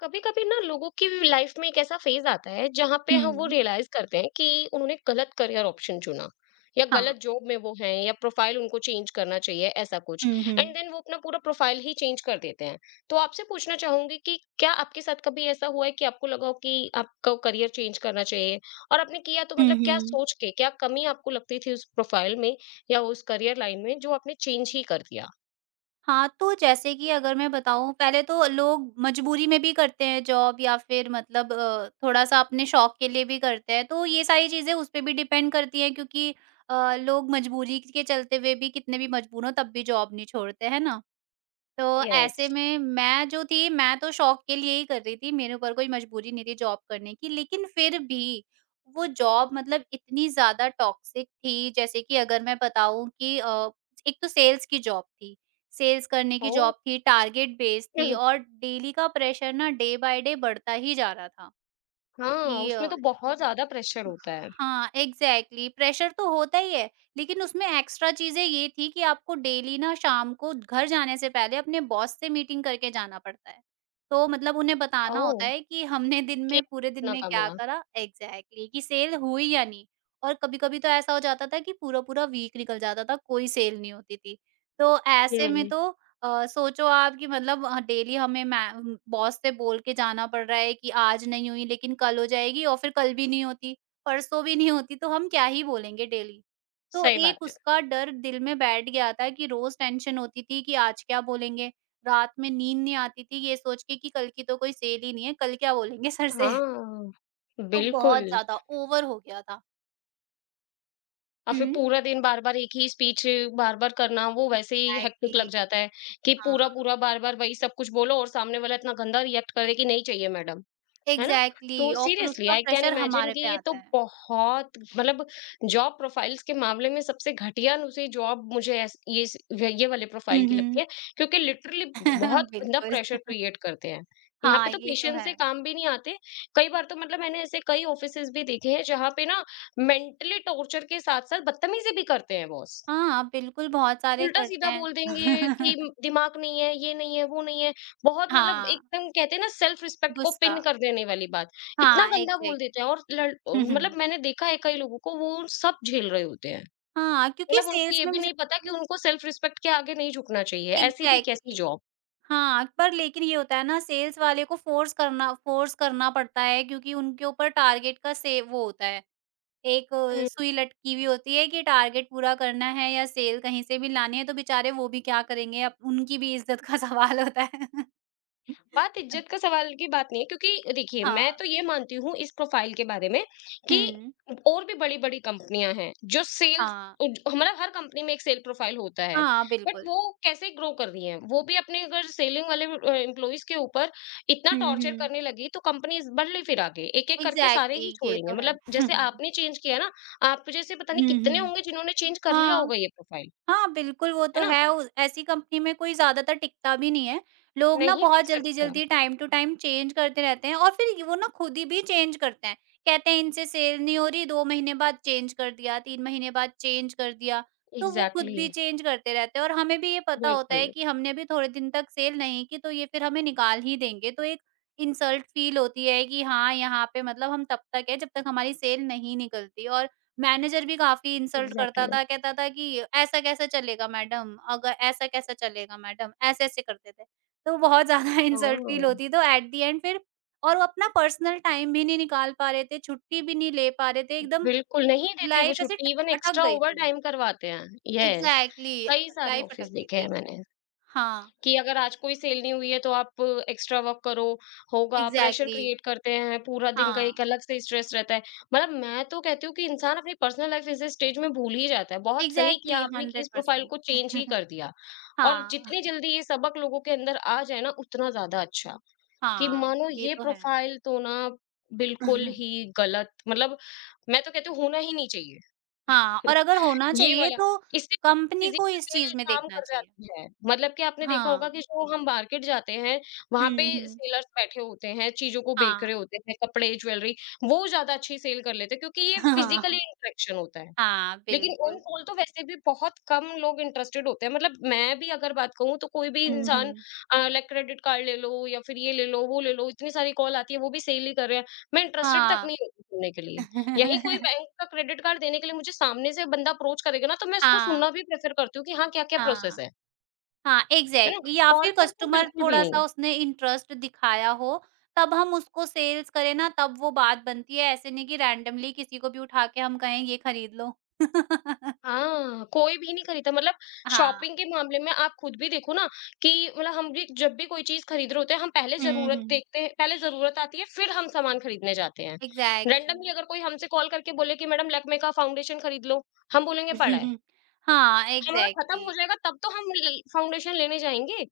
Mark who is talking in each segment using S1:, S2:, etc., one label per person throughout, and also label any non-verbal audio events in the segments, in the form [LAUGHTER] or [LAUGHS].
S1: कभी कभी ना लोगों की लाइफ में एक ऐसा फेज आता है जहां पे हम वो
S2: हुँ।
S1: रियलाइज करते हैं कि उन्होंने गलत करियर ऑप्शन चुना या गलत
S2: हाँ।
S1: जॉब में वो हैं या प्रोफाइल उनको चेंज करना चाहिए ऐसा कुछ।
S2: हुँ, हुँ।
S1: एंड देन वो अपना पूरा प्रोफाइल ही चेंज कर देते हैं। तो आपसे पूछना चाहूंगी कि क्या आपके साथ कभी ऐसा हुआ है कि आपको लगा हो कि आपका करियर चेंज करना चाहिए और आपने किया, तो
S2: हुँ,
S1: मतलब क्या
S2: हुँ।
S1: सोच के, क्या कमी आपको लगती थी उस प्रोफाइल में या उस करियर लाइन में, जो आपने चेंज ही कर दिया।
S2: हाँ, तो जैसे कि अगर मैं बताऊँ पहले तो लोग मजबूरी में भी करते हैं जॉब या फिर मतलब थोड़ा-सा अपने शौक के लिए भी करते हैं, तो ये सारी चीज़ें उस पे भी डिपेंड करती हैं क्योंकि लोग मजबूरी के चलते हुए भी कितने भी मजबूर हों तब भी जॉब नहीं छोड़ते, है ना? तो
S1: यस।
S2: ऐसे में मैं जो थी, मैं तो शौक के लिए ही कर रही थी, मेरे ऊपर कोई मजबूरी नहीं थी जॉब करने की। लेकिन फिर भी वो जॉब मतलब इतनी ज़्यादा टॉक्सिक थी, जैसे कि अगर मैं बताऊँ कि एक तो सेल्स की जॉब थी, सेल्स करने की
S1: ओ।
S2: जॉब थी, टारगेट बेस्ड थी और
S1: [CLEARS THROAT]
S2: डेली का प्रेशर ना डे बाय डे बढ़ता ही जा रहा था
S1: हाँ,
S2: कि
S1: उसमें तो बहुत ज्यादा प्रेशर होता है।
S2: हाँ, एग्ज़ैक्टली प्रेशर तो होता ही है, लेकिन उसमें एक्स्ट्रा चीज़ें ये थी कि आपको डेली ना शाम को घर जाने से पहले अपने बॉस से मीटिंग करके जाना पड़ता है। तो मतलब उन्हें बताना
S1: ओह!
S2: होता है कि हमने दिन
S1: कि
S2: में पूरे दिन
S1: कितना
S2: में
S1: कम
S2: क्या
S1: हुआ।
S2: करा एग्ज़ैक्टली कि सेल हुई या नहीं। और कभी-कभी तो ऐसा हो जाता था कि पूरा-पूरा वीक निकल जाता था, कोई सेल नहीं होती थी। तो ऐसे में
S1: हुँ,
S2: तो सोचो आप कि मतलब डेली हमें मैं बॉस से बोल के जाना पड़ रहा है कि आज नहीं हुई लेकिन कल हो जाएगी और फिर कल भी नहीं होती। परसों भी नहीं होती तो हम क्या ही बोलेंगे डेली। तो
S1: सही
S2: एक
S1: बात है।
S2: उसका डर दिल में बैठ गया था कि रोज़ टेंशन होती थी कि आज क्या बोलेंगे? रात में नींद नहीं आती थी ये सोच के कि कल की तो कोई सेल ही नहीं है, कल क्या बोलेंगे [LAUGHS] सर से?
S1: हाँ,
S2: तो
S1: बिल्कुल।
S2: बहुत ज़्यादा ओवर हो गया था।
S1: और फिर
S2: हुँ।
S1: पूरा दिन बार-बार एक ही स्पीच बार-बार करना वो वैसे ही हेक्टिक लग
S2: एग्ज़ैक्टली
S1: जाता है कि
S2: हाँ,
S1: पूरा-पूरा बार-बार वही सब कुछ बोलो और सामने वाला इतना गंदा रिएक्ट करे कि नहीं चाहिए मैडम। है ना? तो
S2: एग्ज़ैक्टली और फिर
S1: सीरियसली
S2: उसका
S1: आई कैन
S2: प्रेशर
S1: इमेजिन
S2: हमारे
S1: कि
S2: पे
S1: ये तो
S2: आता है।
S1: बहुत मतलब जॉब प्रोफाइल्स के मामले में सबसे घटिया-नुसी जॉब मुझे ऐस ये स ये वाले प्रोफाइल
S2: हुँ,
S1: की लगती
S2: हुँ।
S1: है क्योंकि लिटरली बहुत
S2: [LAUGHS]
S1: गंदा
S2: बिल्कुल,
S1: प्रेशर क्रिएट करते हैं। यहाँ पे
S2: हाँ,
S1: तो
S2: ये तो
S1: पेशेंस
S2: है।
S1: से काम भी नहीं आते। कई बार तो मतलब मैंने ऐसे कई ऑफिसेज़ भी देखे हैं जहाँ पे ना मेंटली टॉर्चर के साथ-साथ बदतमीज़ी भी करते हैं बॉस।
S2: हाँ, बिल्कुल बहुत सारे करते
S1: उल्टा-सीधा
S2: हैं।
S1: बोल देंगे कि
S2: [LAUGHS]
S1: दिमाग नहीं है, ये नहीं है, वो नहीं है। बहुत मतलब
S2: हाँ,
S1: एकदम कहते हैं ना, सेल्फ रिस्पेक्ट को
S2: गुस्सा।
S1: पिन कर देने वाली बात। इतना
S2: हाँ,
S1: गंदा बोल देते हैं
S2: एग्ज़ैक्टली।
S1: और लड़
S2: हुँ,
S1: मतलब
S2: हुँ।
S1: मैंने देखा है कई लोगों को वो सब झेल रहे होते हैं।
S2: हाँ, क्योंकि
S1: मतलब उनको
S2: सेल्स
S1: ये
S2: में
S1: भी
S2: मुझे
S1: नहीं पता कि उनको सेल्फ रिस्पेक्ट के आगे नहीं झुकना चाहिए। ऐसी भी कैसी
S2: एग्ज़ैक्टली।
S1: जॉब।
S2: हाँ, पर लेकिन ये होता है ना सेल्स वाले को फ़ोर्स करना पड़ता है क्योंकि उनके ऊपर टारगेट का से वो होता है, एक
S1: हुँ।
S2: सुई लटकी हुई होती है कि टारगेट पूरा करना है या सेल कहीं से भी लानी है तो बेचारे वो भी क्या करेंगे अब उनकी भी इज़्ज़त का [LAUGHS] सवाल होता है।
S1: बात इज्जत
S2: [LAUGHS]
S1: का सवाल की बात नहीं है क्योंकि देखिए,
S2: हाँ,
S1: मैं तो ये मानती हूँ इस प्रोफाइल के बारे में कि
S2: हुँ,
S1: और भी बड़ी-बड़ी कंपनियां हैं जो सेल्स,
S2: हाँ,
S1: हमारा हर कंपनी में एक सेल प्रोफाइल होता है,
S2: हाँ,
S1: बट
S2: बिल्कुल।
S1: वो कैसे ग्रो कर रही है वो भी अपने अगर सेलिंग वाले एम्प्लॉइज के ऊपर इतना
S2: हुँ,
S1: टॉर्चर
S2: हुँ।
S1: करने लगी तो कंपनी बढ़ली फिर आगे एक एक करके सारे ही
S2: एग्ज़ैक्टली ये
S1: छोड़ेंगे,
S2: तो है।
S1: मतलब जैसे
S2: [LAUGHS]
S1: आपने चेंज किया ना, आप जैसे पता नहीं
S2: हुँ,
S1: कितने
S2: हुँ।
S1: होंगे जिन्होंने चेंज कर लिया
S2: हाँ।
S1: होगा ये प्रोफाइल।
S2: हाँ, बिल्कुल वो
S1: है
S2: तो
S1: ना।
S2: है। उ ऐसी कंपनी में कोई ज़्यादातर टिकता भी नहीं है। लोग ना
S1: नहीं
S2: बहुत
S1: टिक सकता।
S2: जल्दी-जल्दी टाइम टू टाइम चेंज करते रहते हैं और फिर वो ना खुद ही भी चेंज करते हैं। कहते हैं इनसे सेल नहीं हो रही 2 महीने बाद चेंज कर दिया, 3 महीने बाद चेंज कर दिया। तो वो खुद
S1: एग्जैक्टली
S2: भी
S1: exactly,
S2: चेंज करते रहते हैं और हमें भी ये पता होता
S1: बिल्कुल
S2: है कि हमने भी थोड़े दिन तक सेल नहीं की तो ये फिर हमें निकाल ही देंगे। तो एक इंसल्ट फील होती है कि हाँ, यहाँ पे मतलब हम तब तक है जब तक हमारी सेल नहीं निकलती और मैनेजर भी काफ़ी इंसल्ट करता
S1: एग्जैक्टली।
S2: था, कहता था कि ऐसा कैसे चलेगा मैडम? अगर ऐसा कैसे चलेगा मैडम? ऐसे-ऐसे करते थे। तो बहुत ज़्यादा [LAUGHS] इंसल्ट फील
S1: ओह!
S2: होती तो एट द एंड फिर और वो अपना पर्सनल टाइम भी नहीं निकाल पा रहे थे, छुट्टी भी नहीं ले पा रहे थे, एकदम
S1: बिल्कुल, नहीं देते वो
S2: लाइफ ऐसे ट
S1: छुट्टी, इवन
S2: अटक
S1: एक्स्ट्रा
S2: गई थी।
S1: ओवरटाइम करवाते हैं। यस,
S2: एग्ज़ैक्टली
S1: कई सारे
S2: लाइफ अटक
S1: ऑफ़िस
S2: गई
S1: देखे हैं
S2: थी।
S1: मैंने
S2: हाँ,
S1: कि अगर आज कोई सेल नहीं हुई है तो आप एक्स्ट्रा वर्क करो, होगा, प्रेशर
S2: एग्ज़ैक्टली
S1: क्रिएट करते हैं, पूरा दिन का
S2: हाँ,
S1: एक अलग से स्ट्रेस रहता है। मतलब मैं तो कहती हूँ कि इंसान अपनी पर्सनल लाइफ़ इस स्टेज में भूल ही जाता है। बहुत सही किया
S2: एग्ज़ैक्टली
S1: आपने कि इस प्रोफ़ाइल को
S2: 100%
S1: चेंज ही
S2: [LAUGHS]
S1: कर दिया। और
S2: हाँ,
S1: जितनी जल्दी ये सबक लोगों के अंदर आ जाए ना उतना ज़्यादा अच्छा। कि
S2: हाँ,
S1: मानो
S2: ये
S1: ये
S2: तो है।
S1: प्रोफाइल तो ना बिल्कुल ही
S2: [LAUGHS]
S1: गलत, मतलब मैं तो कहती हूँ होना ही नहीं चाहिए।
S2: हाँ, और
S1: [LAUGHS]
S2: अगर होना
S1: ये
S2: चाहिए
S1: वाला
S2: तो
S1: इससे
S2: कंपनी को
S1: फिजिकल
S2: इस
S1: सेल
S2: चीज़ में
S1: काम
S2: देखना
S1: कर
S2: चाहिए।
S1: जाती है, मतलब कि आपने देखा होगा
S2: हाँ।
S1: कि जो हम मार्केट जाते हैं वहां पे
S2: हुँ, हुँ।
S1: सेलर्स बैठे होते हैं, चीजों को बेच रहे
S2: हाँ।
S1: होते हैं, कपड़े, ज्वेलरी। वो ज्यादा अच्छी सेल कर लेते हैं क्योंकि ये
S2: [LAUGHS]
S1: फिजिकली
S2: हाँ,
S1: इंटरेक्शन होता है।
S2: हाँ,
S1: लेकिन ओन
S2: बिल्कुल।
S1: कॉल तो वैसे भी बहुत कम लोग इंटरेस्टेड होते हैं, मतलब मैं भी अगर बात कहूँ तो कोई भी
S2: हुँ,
S1: इंसान,
S2: हुँ।
S1: लाइक क्रेडिट कार्ड ले लो या फिर ये ले लो वो ले लो, इतनी सारी कॉल आती है, वो भी सेल ही कर रहे हैं। मैं इंटरेस्टेड तक
S2: हाँ।
S1: नहीं होती सुनने के लिए। यही कोई
S2: [LAUGHS]
S1: बैंक का क्रेडिट कार्ड देने के लिए मुझे सामने से बंदा अप्रोच करेगा ना, तो मैं इसको
S2: हाँ,
S1: सुनना भी प्रेफर करती हूँ कि हाँ, क्या क्या प्रोसेस
S2: हाँ,
S1: है।
S2: हाँ,
S1: है ना।
S2: एग्ज़ैक्टली या
S1: कॉल
S2: फिर
S1: पर तो
S2: कस्टमर
S1: बिल्कुल भी नहीं।
S2: थोड़ा-सा उसने इंटरेस्ट दिखाया हो, तब हम उसको सेल्स करें ना तब वो बात बनती है, ऐसे नहीं कि रैंडमली किसी को भी उठा के हम कहें ये खरीद लो। [LAUGHS]
S1: हाँ, कोई भी नहीं खरीदता, मतलब
S2: हाँ।
S1: शॉपिंग के मामले में आप खुद भी देखो ना कि मतलब हम भी जब भी कोई चीज़ खरीद रहे होते हैं, हम पहले
S2: हुँ,
S1: ज़रूरत
S2: हुँ।
S1: देखते हैं, पहले ज़रूरत आती है, फिर हम सामान खरीदने जाते हैं। Randomly
S2: exactly.
S1: अगर कोई हमसे कॉल करके बोले कि मैडम लैक्मे का फाउंडेशन खरीद लो, हम बोलेंगे पड़ा है।
S2: [LAUGHS] हाँ,
S1: हमारा
S2: एग्ज़ैक्टली।
S1: खत्म हो जाएगा तब तो हम ल फाउंडेशन लेने जाएँगे।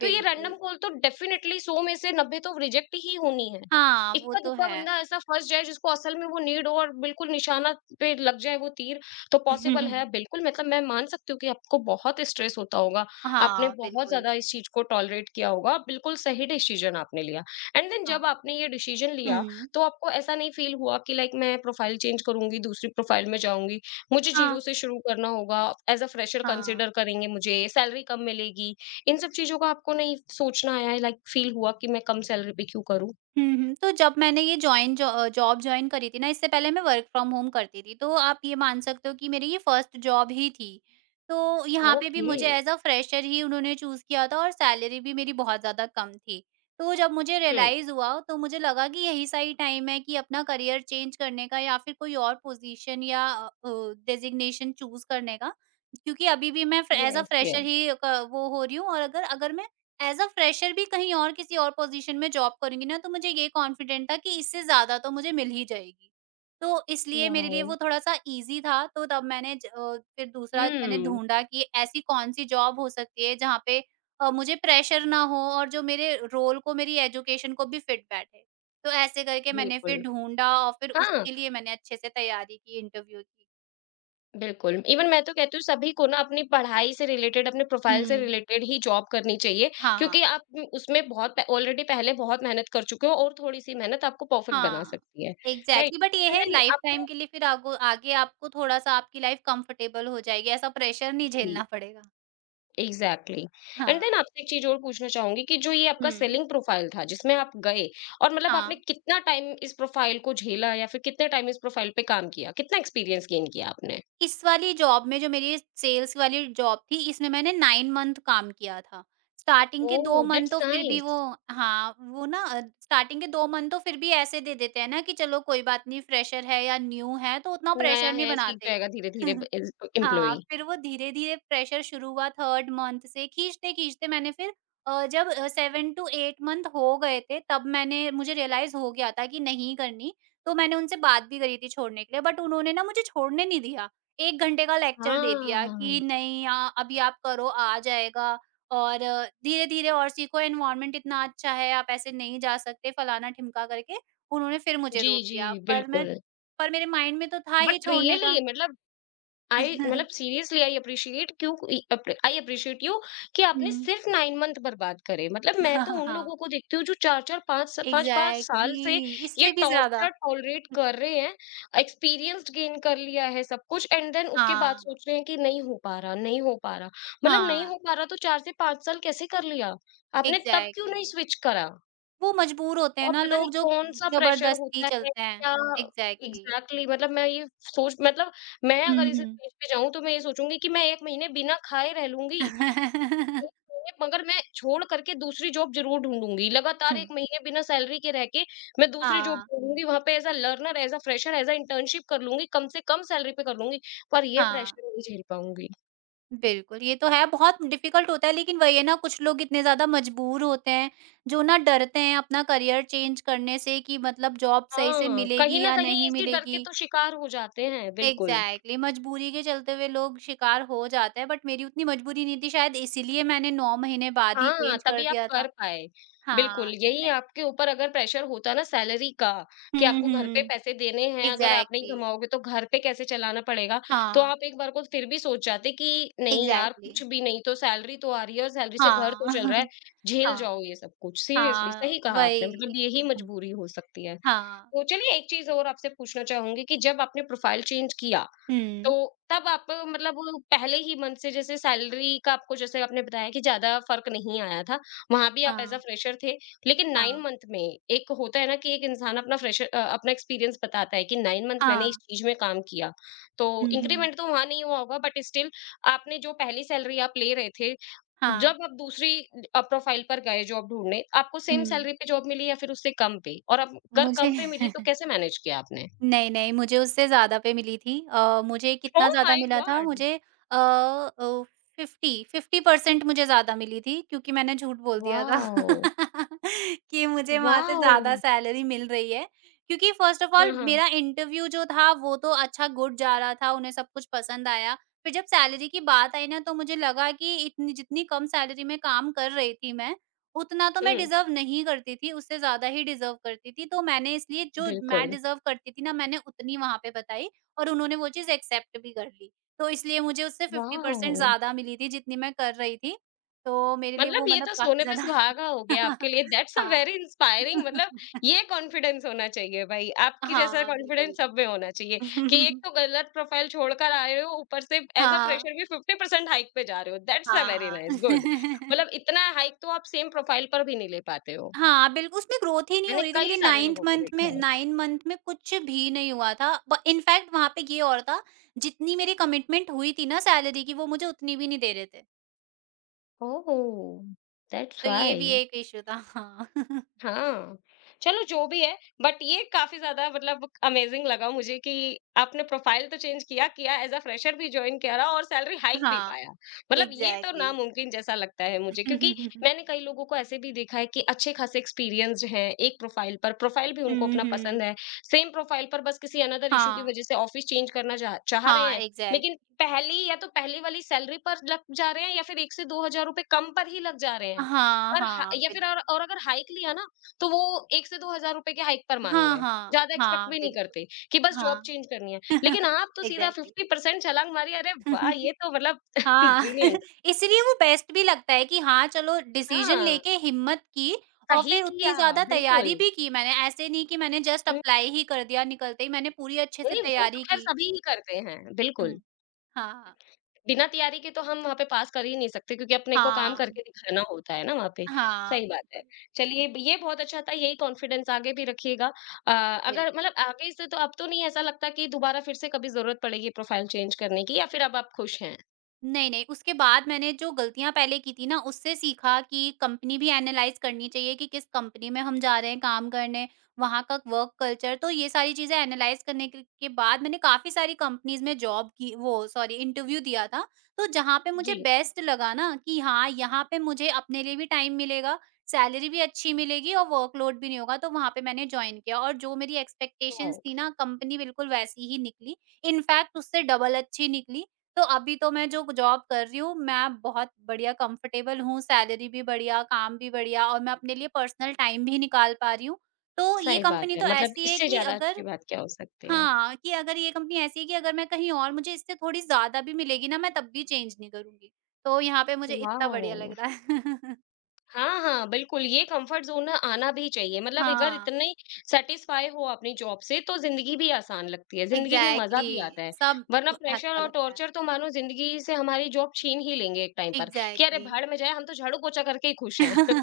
S1: तो ये
S2: बिल्कुल।
S1: रैंडम कॉल तो डेफिनेटली 100 में से 90 तो रिजेक्ट ही होनी है।
S2: हाँ, वो तो
S1: इक्का-दुक्का
S2: है।
S1: बंदा ऐसा फँस जाए जिसको असल में वो नीड हो और बिल्कुल निशाना पे लग जाए वो तीर, तो पॉसिबल है,
S2: [LAUGHS]
S1: बिल्कुल मतलब मैं मान सकती हूँ कि आपको बहुत स्ट्रेस होता होगा। आपने
S2: हाँ,
S1: बहुत
S2: बिल्कुल।
S1: ज़्यादा इस चीज़ को टॉलरेट किया होगा, बिल्कुल सही डिसीजन आपने लिया। एंड देन
S2: हाँ।
S1: जब आपने ये डिसीजन लिया,
S2: हुँ।
S1: तो आपको ऐसा नहीं फ़ील हुआ कि लाइक मैं प्रोफाइल चेंज करूँगी, दूसरी प्रोफाइल में जाऊँगी, मुझे
S2: हाँ,
S1: जीरो से शुरू करना होगा, एज़ अ फ्रेशर
S2: हाँ।
S1: कंसिडर करेंगे मुझे, सैलरी कम मिलेगी, इन सब चीज़ों का आपको नहीं सोचना आया है, लाइक फ़ील हुआ कि मैं कम सैलरी पे क्यों करूँ?
S2: हुँ, हुँ। तो जब मैंने ये जॉब जॉइन करी थी ना, इससे पहले मैं वर्क फ्रॉम होम करती थी, तो आप ये मान सकते हो कि मेरी ये फर्स्ट जॉब ही थी। तो यहाँ पे भी
S1: ओके।
S2: मुझे एज़ अ फ्रेशर ही उन्होंने चूज़ किया था और सैलरी भी मेरी बहुत ज़्यादा कम थी। तो जब मुझे
S1: हुँ,
S2: रियलाइज़ हुआ, तो मुझे लगा कि यही सही टाइम है कि अपना करियर चेंज करने का या फिर कोई और पोज़ीशन या डेज़िग्नेशन चूज़ करने का, क्योंकि अभी भी मैं फ़्र as a
S1: yes,
S2: fresher
S1: yes.
S2: ही क वो हो रही हूँ और अगर अगर मैं एज़ अ फ्रेशर भी कहीं और किसी और पोज़ीशन में जॉब करूँगी ना तो मुझे ये कॉन्फिडेंट था कि इससे ज़्यादा तो मुझे मिल ही जाएगी। तो इसलिए मेरे लिए
S1: वॉव!
S2: वो थोड़ा-सा ईज़ी था तो तब मैंने फिर दूसरा मैंने
S1: हुँ,
S2: ढूँढा कि ऐसी कौन-सी जॉब हो सकती है जहाँ पे मुझे प्रेशर ना हो और जो मेरे रोल को मेरी एजुकेशन को भी फिट बैठे। तो ऐसे करके मैंने फिर
S1: बिल्कुल।
S2: ढूँढा और फिर
S1: हाँ,
S2: उसके लिए मैंने अच्छे से तैयारी की इंटरव्यू की।
S1: बिल्कुल। इवन मैं तो कहती हूँ सभी को ना अपनी पढ़ाई से रिलेटेड, अपने प्रोफ़ाइल से
S2: हुँ।
S1: रिलेटेड ही जॉब करनी चाहिए,
S2: हाँ।
S1: क्योंकि आप उसमें बहुत प ऑलरेडी पहले बहुत मेहनत कर चुके हो और थोड़ी-सी मेहनत आपको परफ़ेक्ट बना
S2: हाँ,
S1: सकती है, राइट?
S2: एग्ज़ैक्टली बट ये
S1: एंड
S2: है
S1: देन
S2: लाइफ़टाइम
S1: आपने।
S2: के लिए फिर आगो आगे आपको थोड़ा-सा आपकी लाइफ़ कंफर्टेबल हो जाएगी, ऐसा प्रेशर नहीं
S1: जी।
S2: झेलना पड़ेगा।
S1: Exactly exactly. एंड देन
S2: हाँ।
S1: आपसे एक चीज और पूछना चाहूंगी कि जो ये आपका
S2: हुँ।
S1: सेलिंग प्रोफाइल था जिसमें आप गए और मतलब
S2: हाँ,
S1: आपने कितना टाइम इस प्रोफाइल को झेला या फिर कितने टाइम इस प्रोफाइल पे काम किया, कितना एक्सपीरियंस गेन किया आपने।
S2: इस वाली जॉब में जो मेरी सेल्स वाली जॉब थी, इसमें मैंने 9 मंथ काम किया था। स्टार्टिंग के
S1: ओह
S2: 2 मंथ
S1: दैट्स
S2: तो फिर भी वो
S1: नाइस।
S2: हाँ, वो ना स्टार्टिंग के 2 मंथ तो फिर भी ऐसे दे देते हैं ना कि चलो कोई बात नहीं फ्रेशर है या न्यू है, तो उतना
S1: नया
S2: प्रेशर नहीं
S1: है, सीख
S2: बनाते।
S1: जाएगा धीरे धीरे
S2: [LAUGHS] हाँ,
S1: एम्प्लॉय।
S2: फिर वो धीरे-धीरे प्रेशर शुरू हुआ 3rd मंथ से, खींचते-खींचते मैंने फिर 7 टू 8 मंथ हो गए थे तब मैंने मुझे रियलाइज़ हो गया था कि नहीं करनी, तो मैंने उनसे बात भी करी थी छोड़ने के लिए बट उन्होंने ना मुझे छोड़ने नहीं दिया। 1 घंटे का लेक्चर दे दिया
S1: हाँ,
S2: कि नहीं अभी आप करो आ जाएगा और धीरे-धीरे और सीखो एनवायरनमेंट इतना अच्छा है, आप ऐसे नहीं जा सकते फलाना-ढिमका करके उन्होंने फिर मुझे
S1: जी
S2: रोक लिया।
S1: जी बिल्कुल।
S2: पर मेरे माइंड में तो था ही
S1: बट
S2: छोड़ने का।
S1: रियली मतलब आई मतलब
S2: [LAUGHS]
S1: सीरियसली आई अप्रिशिएट क्यों आई अप्रिशिएट यू कि आपने
S2: हुँ।
S1: सिर्फ नाइन मंथ बर्बाद करे, मतलब मैं
S2: हाँ,
S1: तो
S2: हाँ,
S1: उन
S2: हाँ।
S1: लोगों को देखती हूँ जो चार चार पांच पांच पांच साल से
S2: एग्ज़ैक्टली
S1: ये
S2: इससे भी
S1: टॉर्चर
S2: ज़्यादा।
S1: टॉलरेट कर रहे हैं, एक्सपीरियंस गेन कर लिया है सब कुछ, एंड देन उसके
S2: हाँ,
S1: बाद सोच रहे हैं कि नहीं हो पा रहा, नहीं हो पा रहा, मतलब नहीं
S2: हाँ,
S1: हो पा रहा तो चार से पांच साल कैसे कर लिया, आपने तब क्यों नहीं
S2: एग्ज़ैक्टली
S1: स्विच करा
S2: वो मजबूर होते हैं
S1: और
S2: ना
S1: पता नहीं
S2: लोग जो
S1: कौन-सा प्रेशर
S2: ज़बरदस्ती
S1: होता है
S2: चलते हैं।
S1: क्या। हुँ।
S2: एग्ज़ैक्टली
S1: एग्ज़ैक्टली, मतलब मैं ये सोच मतलब मैं अगर
S2: हुँ,
S1: इस
S2: हुँ।
S1: स्टेज पे जाऊँ तो मैं ये सोचूँगी कि मैं 1 महीने बिना खाए रह लूँगी। 1 महीने मगर मैं छोड़ कर के दूसरी जॉब ज़रूर ढूँढूँगी। लगातार
S2: हुँ।
S1: 1
S2: [LAUGHS]
S1: महीने बिना सैलरी के रह के मैं दूसरी जॉब
S2: हाँ,
S1: ढूँढूँगी, वहाँ पे as a learner, as a fresher, as a internship कर लूँगी, कम से कम सैलरी पे कर लूँगी, पर ये
S2: हाँ,
S1: प्रेशर नहीं झेल पाऊँगी।
S2: बिल्कुल ये तो है बहुत डिफ़िकल्ट होता है लेकिन वही है ना कुछ लोग इतने ज़्यादा मजबूर होते हैं, जो ना डरते हैं अपना करियर चेंज करने से कि मतलब जॉब सही से
S1: हाँ, कहीं
S2: मिलेगी
S1: न
S2: या
S1: कहीं
S2: नहीं
S1: इसी डर के
S2: मिलेगी।
S1: तो शिकार हो जाते हैं, बिल्कुल।
S2: एग्ज़ैक्टली मजबूरी के चलते हुए लोग शिकार हो जाते हैं बट मेरी उतनी मजबूरी नहीं थी शायद इसीलिए मैंने 9 महीने बाद ही
S1: हाँ,
S2: चेंज कर
S1: तभी आप
S2: दिया
S1: कर
S2: था।
S1: पाए। बिल्कुल,
S2: हाँ,
S1: यही
S2: एग्ज़ैक्टली
S1: आपके ऊपर अगर प्रेशर होता ना सैलरी का कि
S2: हुँ,
S1: आपको घर पे
S2: हुँ।
S1: पैसे देने हैं, अगर आप नहीं
S2: एग्ज़ैक्टली
S1: कमाओगे तो घर पे कैसे चलाना पड़ेगा, तो
S2: हाँ,
S1: आप एक बार को फिर भी सोच जाते कि नहीं यार,
S2: एग्ज़ैक्टली
S1: कुछ भी नहीं तो सैलरी तो आ रही है और सैलरी से घर
S2: हाँ।
S1: तो चल रहा है,
S2: [LAUGHS]
S1: झेल जाओ
S2: हाँ,
S1: ये सब कुछ। सीरियसली
S2: हाँ,
S1: सही कहा आपने, मतलब
S2: वही।
S1: यही मजबूरी हो सकती है।
S2: हाँ,
S1: तो चलिए एक चीज़ और आपसे पूछना चाहूँगी कि जब आपने प्रोफाइल चेंज किया, तो
S2: हुँ,
S1: तब आप मतलब पहले ही मंथ से जैसे सैलरी का आपको, जैसे आपने बताया कि ज़्यादा फ़र्क नहीं आया था, वहाँ भी आप एज़ अ
S2: हाँ,
S1: फ्रेशर थे। लेकिन 9
S2: हाँ,
S1: मंथ में एक होता है ना कि एक इंसान अपना फ्रेशर अपना एक्सपीरियंस बताता है कि 9 मंथ मैंने इस
S2: हाँ।
S1: चीज़ में काम किया। तो
S2: हुँ, हुँ,
S1: इंक्रीमेंट तो वहाँ नहीं हुआ होगा बट स्टिल आपने जो पहली सैलरी आप ले रहे थे,
S2: हाँ,
S1: जब आप दूसरी प्रोफाइल पर गए जॉब ढूँढने, आपको सेम
S2: हुँ।
S1: सैलरी पे जॉब मिली या फिर उससे कम पे? और अब अगर
S2: मुझे
S1: कम
S2: [LAUGHS]
S1: पे मिली तो कैसे मैनेज किया आपने?
S2: नहीं, नहीं, मुझे उससे ज़्यादा पे मिली थी। मुझे कितना
S1: ओह
S2: ज़्यादा
S1: माय
S2: मिला था?
S1: गॉड!
S2: मुझे अ अ, 50% मुझे ज़्यादा मिली थी क्योंकि मैंने झूठ बोल दिया था
S1: वॉव!
S2: [LAUGHS] कि मुझे वहाँ से
S1: वाओ!
S2: ज़्यादा सैलरी मिल रही है। क्योंकि फ़र्स्ट ऑफ़
S1: हाँ,
S2: ऑल
S1: हाँ।
S2: मेरा इंटरव्यू जो था वो तो अच्छा गुड जा रहा था, उन्हें सब कुछ पसंद आया। फिर जब सैलरी की बात आई ना तो मुझे लगा कि इतनी जितनी कम सैलरी में काम कर रही थी मैं उतना तो मैं
S1: हुँ,
S2: डिज़र्व नहीं करती थी, उससे ज़्यादा ही डिज़र्व करती थी, तो मैंने इसलिए जो मैं
S1: बिल्कुल।
S2: डिज़र्व करती थी ना, मैंने उतनी वहाँ पे बताई और उन्होंने वो चीज़ एक्सेप्ट भी कर ली। तो इसलिए मुझे उससे 50%
S1: वाओ!
S2: ज़्यादा मिली थी, जितनी मैं कर रही थी। तो मेरे लिए
S1: मतलब
S2: वो
S1: ये
S2: मतलब
S1: तो
S2: काफ़ी
S1: सोने पे
S2: ज़्यादा
S1: सुहागा हो गया आपके
S2: [LAUGHS]
S1: लिए, दैट्स अ
S2: हाँ।
S1: वेरी इंस्पायरिंग, मतलब
S2: [LAUGHS]
S1: ये कॉन्फिडेंस होना चाहिए भाई, आपकी जैसा
S2: हाँ,
S1: कॉन्फिडेंस
S2: बिल्कुल।
S1: सब में होना चाहिए कि एक
S2: [LAUGHS]
S1: तो गलत प्रोफाइल छोड़कर आए हो, ऊपर से एज़ अ
S2: हाँ,
S1: फ्रेशर भी 50% हाइक पे जा रहे हो, दैट्स अ
S2: हाँ,
S1: वेरी
S2: हाँ।
S1: Nice, good.
S2: [LAUGHS]
S1: मतलब इतना हाइक तो आप सेम प्रोफाइल पर भी नहीं ले पाते हो।
S2: हाँ, बिल्कुल उसमें ग्रोथ ही नहीं हो
S1: मैंने
S2: रही थी
S1: कई
S2: मेरी
S1: सारे
S2: 9th
S1: लोगों को
S2: मंथ
S1: देखा
S2: में
S1: है।
S2: 9 मंथ में कुछ भी नहीं हुआ था। ब इनफैक्ट वहाँ पे ये और था, जितनी मेरी कमिटमेंट हुई थी ना सैलरी की वो मुझे उतनी भी नहीं दे रहे थे।
S1: ओह! दैट्स
S2: तो ये
S1: व्हाई।
S2: भी एक इश्यू था। हाँ। [LAUGHS]
S1: हाँ, चलो जो भी है बट ये काफ़ी ज़्यादा मतलब अमेज़िंग लगा मुझे कि आपने प्रोफ़ाइल तो चेंज किया, किया एज़ अ फ्रेशर भी जॉइन करा और सैलरी हाइक भी
S2: हाँ,
S1: पाया। मतलब ये तो
S2: एग्ज़ैक्टली।
S1: नामुमकिन जैसा लगता है मुझे क्योंकि मैंने कई लोगों को ऐसे भी देखा है कि अच्छे खासे एक्सपीरियंस्ड हैं एक प्रोफ़ाइल पर, प्रोफ़ाइल भी उनको
S2: हुँ,
S1: अपना पसंद
S2: हुँ।
S1: है। सेम प्रोफ़ाइल पर बस किसी अनदर
S2: [LAUGHS]
S1: इश्यू की
S2: हाँ,
S1: वज़ह से ऑफ़िस चेंज करना चाह चाह रहे
S2: हाँ,
S1: हैं, लेकिन
S2: एग्ज़ैक्टली।
S1: पहली या तो पहली वाली सैलरी पर लग जा रहे हैं या फिर 1 से 2 हज़ार रुपए कम पर ही लग जा रहे हैं।
S2: हाँ,
S1: पर ह
S2: हाँ,
S1: या फिर और
S2: बिल्कुल।
S1: और अगर हाइक लिया ना तो वो 1 से 2,000 रुपए के हाइक पर मान
S2: हाँ,
S1: गए।
S2: हाँ,
S1: ज़्यादा एक्सपेक्ट
S2: हाँ,
S1: भी नहीं करते
S2: बिल्कुल।
S1: कि बस जॉब
S2: हाँ,
S1: चेंज करनी है। लेकिन
S2: [LAUGHS]
S1: आप तो सीधा
S2: एग्ज़ैक्टली।
S1: 50% छलाँग मारी, अरे वाह!
S2: [LAUGHS]
S1: ये तो मतलब [LAUGHS]
S2: हाँ
S1: ब्रिलियंट।
S2: [LAUGHS] इसलिए वो बेस्ट भी लगता है कि हाँ, चलो डिसीज़न
S1: हाँ,
S2: लेके हिम्मत की और
S1: सही
S2: फिर उतनी
S1: किया,
S2: ज़्यादा तैयारी
S1: बिल्कुल।
S2: भी की मैंने, ऐसे नहीं कि मैंने जस्ट
S1: हुँ,
S2: अप्लाई ही कर दिया निकलते ही, मैंने पूरी अच्छे से
S1: नहीं, वो तो
S2: तैयारी
S1: खैर
S2: की।
S1: सभी ही करते हैं,
S2: हुँ,
S1: बिल्कुल।
S2: हाँ,
S1: बिना तैयारी के तो हम वहाँ पे पास कर ही नहीं सकते क्योंकि अपने को काम
S2: हाँ,
S1: करके
S2: बिल
S1: दिखाना होता है ना वहाँ पे।
S2: हाँ,
S1: सही बात है।
S2: बिल्कुल।
S1: चलिए
S2: हुँ,
S1: ये बहुत अच्छा था, यही कॉन्फिडेंस आगे भी रखिएगा। अ, अगर
S2: बिल्कुल।
S1: मतलब आगे से तो अब तो नहीं ऐसा लगता कि दोबारा फिर से कभी ज़रूरत पड़ेगी प्रोफ़ाइल चेंज करने की या फिर अब आप खुश हैं?
S2: नहीं, नहीं, उसके बाद मैंने जो गलतियाँ पहले की थी ना, उससे सीखा कि कंपनी भी एनालाइज़ करनी चाहिए कि किस कंपनी में हम जा रहे हैं काम करने, वहाँ का वर्क कल्चर। तो ये सारी चीज़ें एनालाइज़ करने के बाद मैंने काफ़ी सारी कंपनीज़ में जॉब की वो सॉरी इंटरव्यू दिया था। तो जहाँ पे मुझे
S1: जी,
S2: बेस्ट लगा ना कि हाँ, यहाँ पे मुझे अपने लिए भी टाइम मिलेगा, सैलरी भी अच्छी मिलेगी और वर्कलोड भी नहीं होगा, तो वहाँ पे मैंने जॉइन किया। और जो मेरी एक्सपेक्टेशंस
S1: वाओ!
S2: थी ना, कंपनी बिल्कुल वैसी ही निकली। इनफैक्ट उससे डबल अच्छी निकली तो अभी तो मैं जो जॉब कर रही हूँ, मैं बहुत बढ़िया कंफर्टेबल हूँ, सैलरी भी बढ़िया, काम भी बढ़िया और मैं अपने लिए पर्सनल टाइम भी निकाल पा रही हूँ। तो ये
S1: सही बात
S2: कंपनी
S1: है,
S2: तो
S1: मतलब
S2: ऐसी है
S1: इससे
S2: कि
S1: ज़्यादा अच्छी
S2: अगर
S1: बात क्या हो सकती है?
S2: हाँ, कि अगर ये कंपनी ऐसी है कि अगर मैं कहीं और मुझे इससे थोड़ी ज़्यादा भी मिलेगी ना, मैं तब भी चेंज नहीं करूँगी। तो यहाँ पे मुझे इतना बढ़िया
S1: वाओ!
S2: लग रहा है। [LAUGHS]
S1: हाँ, हाँ, बिल्कुल, ये कम्फर्ट ज़ोन आना भी चाहिए, मतलब अगर
S2: हाँ,
S1: इतने सैटिस्फाई हो अपनी जॉब से, तो ज़िंदगी भी आसान लगती है, ज़िंदगी में मज़ा
S2: एग्ज़ैक्टली
S1: भी आता है।
S2: सब
S1: वरना प्रेशर
S2: अच्छा
S1: और
S2: लगता है।
S1: टॉर्चर तो मानो ज़िंदगी से हमारी जॉब छीन ही लेंगे एक टाइम पर, कि अरे!
S2: एग्ज़ैक्टली
S1: भाड़ में जाए, हम तो झाड़ू-पोछा करके ही खुश हैं, [LAUGHS]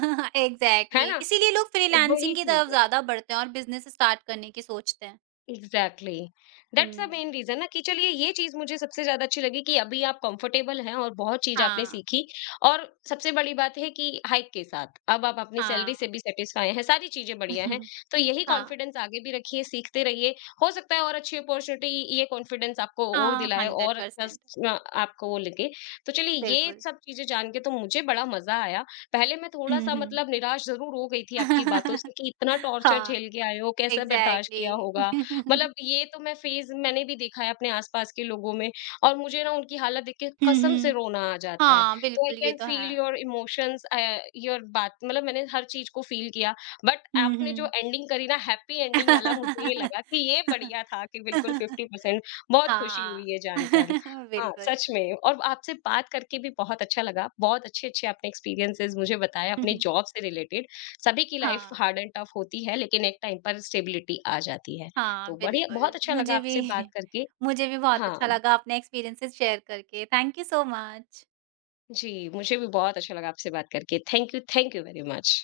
S1: है
S2: [LAUGHS]
S1: ना?
S2: इसीलिए लोग फ्रीलांसिंग
S1: वही
S2: की तरफ
S1: चीज़।
S2: ज़्यादा बढ़ते हैं और बिज़नेस स्टार्ट करने की सोचते हैं।
S1: Exactly exactly. That's the
S2: hmm.
S1: Main reason ना कि चलिए ये चीज मुझे सबसे ज्यादा अच्छी लगी कि अभी आप कंफर्टेबल हैं और बहुत चीज आपने
S2: हाँ,
S1: सीखी और सबसे बड़ी बात है कि हाइक के साथ अब आप अपनी सैलरी से
S2: हाँ।
S1: भी सेटिस्फाई हैं, सारी चीजें बढ़िया हैं।
S2: [LAUGHS]
S1: तो यही
S2: हाँ,
S1: कॉन्फिडेंस आगे भी रखिए, सीखते रहिए। हो सकता है और अच्छी अपॉर्चुनिटी ये कॉन्फिडेंस आपको और
S2: हाँ,
S1: दिलाए और अच्छा
S2: 100%
S1: आपको वो लगे। तो चलिए ये
S2: बिल्कुल।
S1: सब चीजें जान के तो मुझे बड़ा मजा आया। पहले मैं थोड़ा
S2: हुँ,
S1: सा
S2: हुँ।
S1: मतलब निराश जरूर हो गई थी आपकी बातों से
S2: [LAUGHS]
S1: कि इतना टॉर्चर
S2: हाँ,
S1: झेल के आए हो, कैसा बर्दाश्त किया
S2: एग्ज़ैक्टली।
S1: होगा,
S2: हुँ, हुँ।
S1: मतलब ये तो मैं फेज़ मैंने भी देखा है अपने आस-पास के लोगों में और मुझे ना उनकी हालत देख के कसम से
S2: [LAUGHS]
S1: रोना आ जाता है।
S2: हाँ,
S1: तो आई
S2: बिल्कुल ये
S1: कैन
S2: तो
S1: फ़ील
S2: है।
S1: योर इमोशंस, योर बात, मतलब मैंने हर चीज़ को फ़ील किया। बट
S2: हुँ,
S1: आपने जो
S2: हुँ।
S1: एंडिंग करी ना, हैप्पी एंडिंग वाला, मुझे ये लगा कि ये
S2: [LAUGHS]
S1: बढ़िया था कि बिल्कुल 50%। बहुत खुशी
S2: हाँ।
S1: हुई है जानकर।
S2: [LAUGHS]
S1: हाँ,
S2: बिल्कुल।
S1: सच में, और आपसे बात करके भी बहुत अच्छा लगा। बहुत अच्छे-अच्छे आपने एक्सपीरियंसेस मुझे बताए अपने
S2: [LAUGHS]
S1: जॉब से रिलेटेड। सभी की लाइफ़
S2: हाँ,
S1: हार्ड एंड टफ होती है लेकिन एक टाइम पर स्टेबिलिटी आ जाती है।
S2: हाँ,
S1: तो बढ़िया, बहुत
S2: बिल्कुल।
S1: अच्छा लगा
S2: मुझे भी
S1: आपसे बात
S2: [LAUGHS]
S1: करके।
S2: मुझे भी बहुत
S1: हाँ,
S2: अच्छा लगा अपने एक्सपीरियंसेस शेयर करके। Thank you so much.
S1: जी, मुझे भी बहुत अच्छा लगा आपसे बात करके। Thank you very much.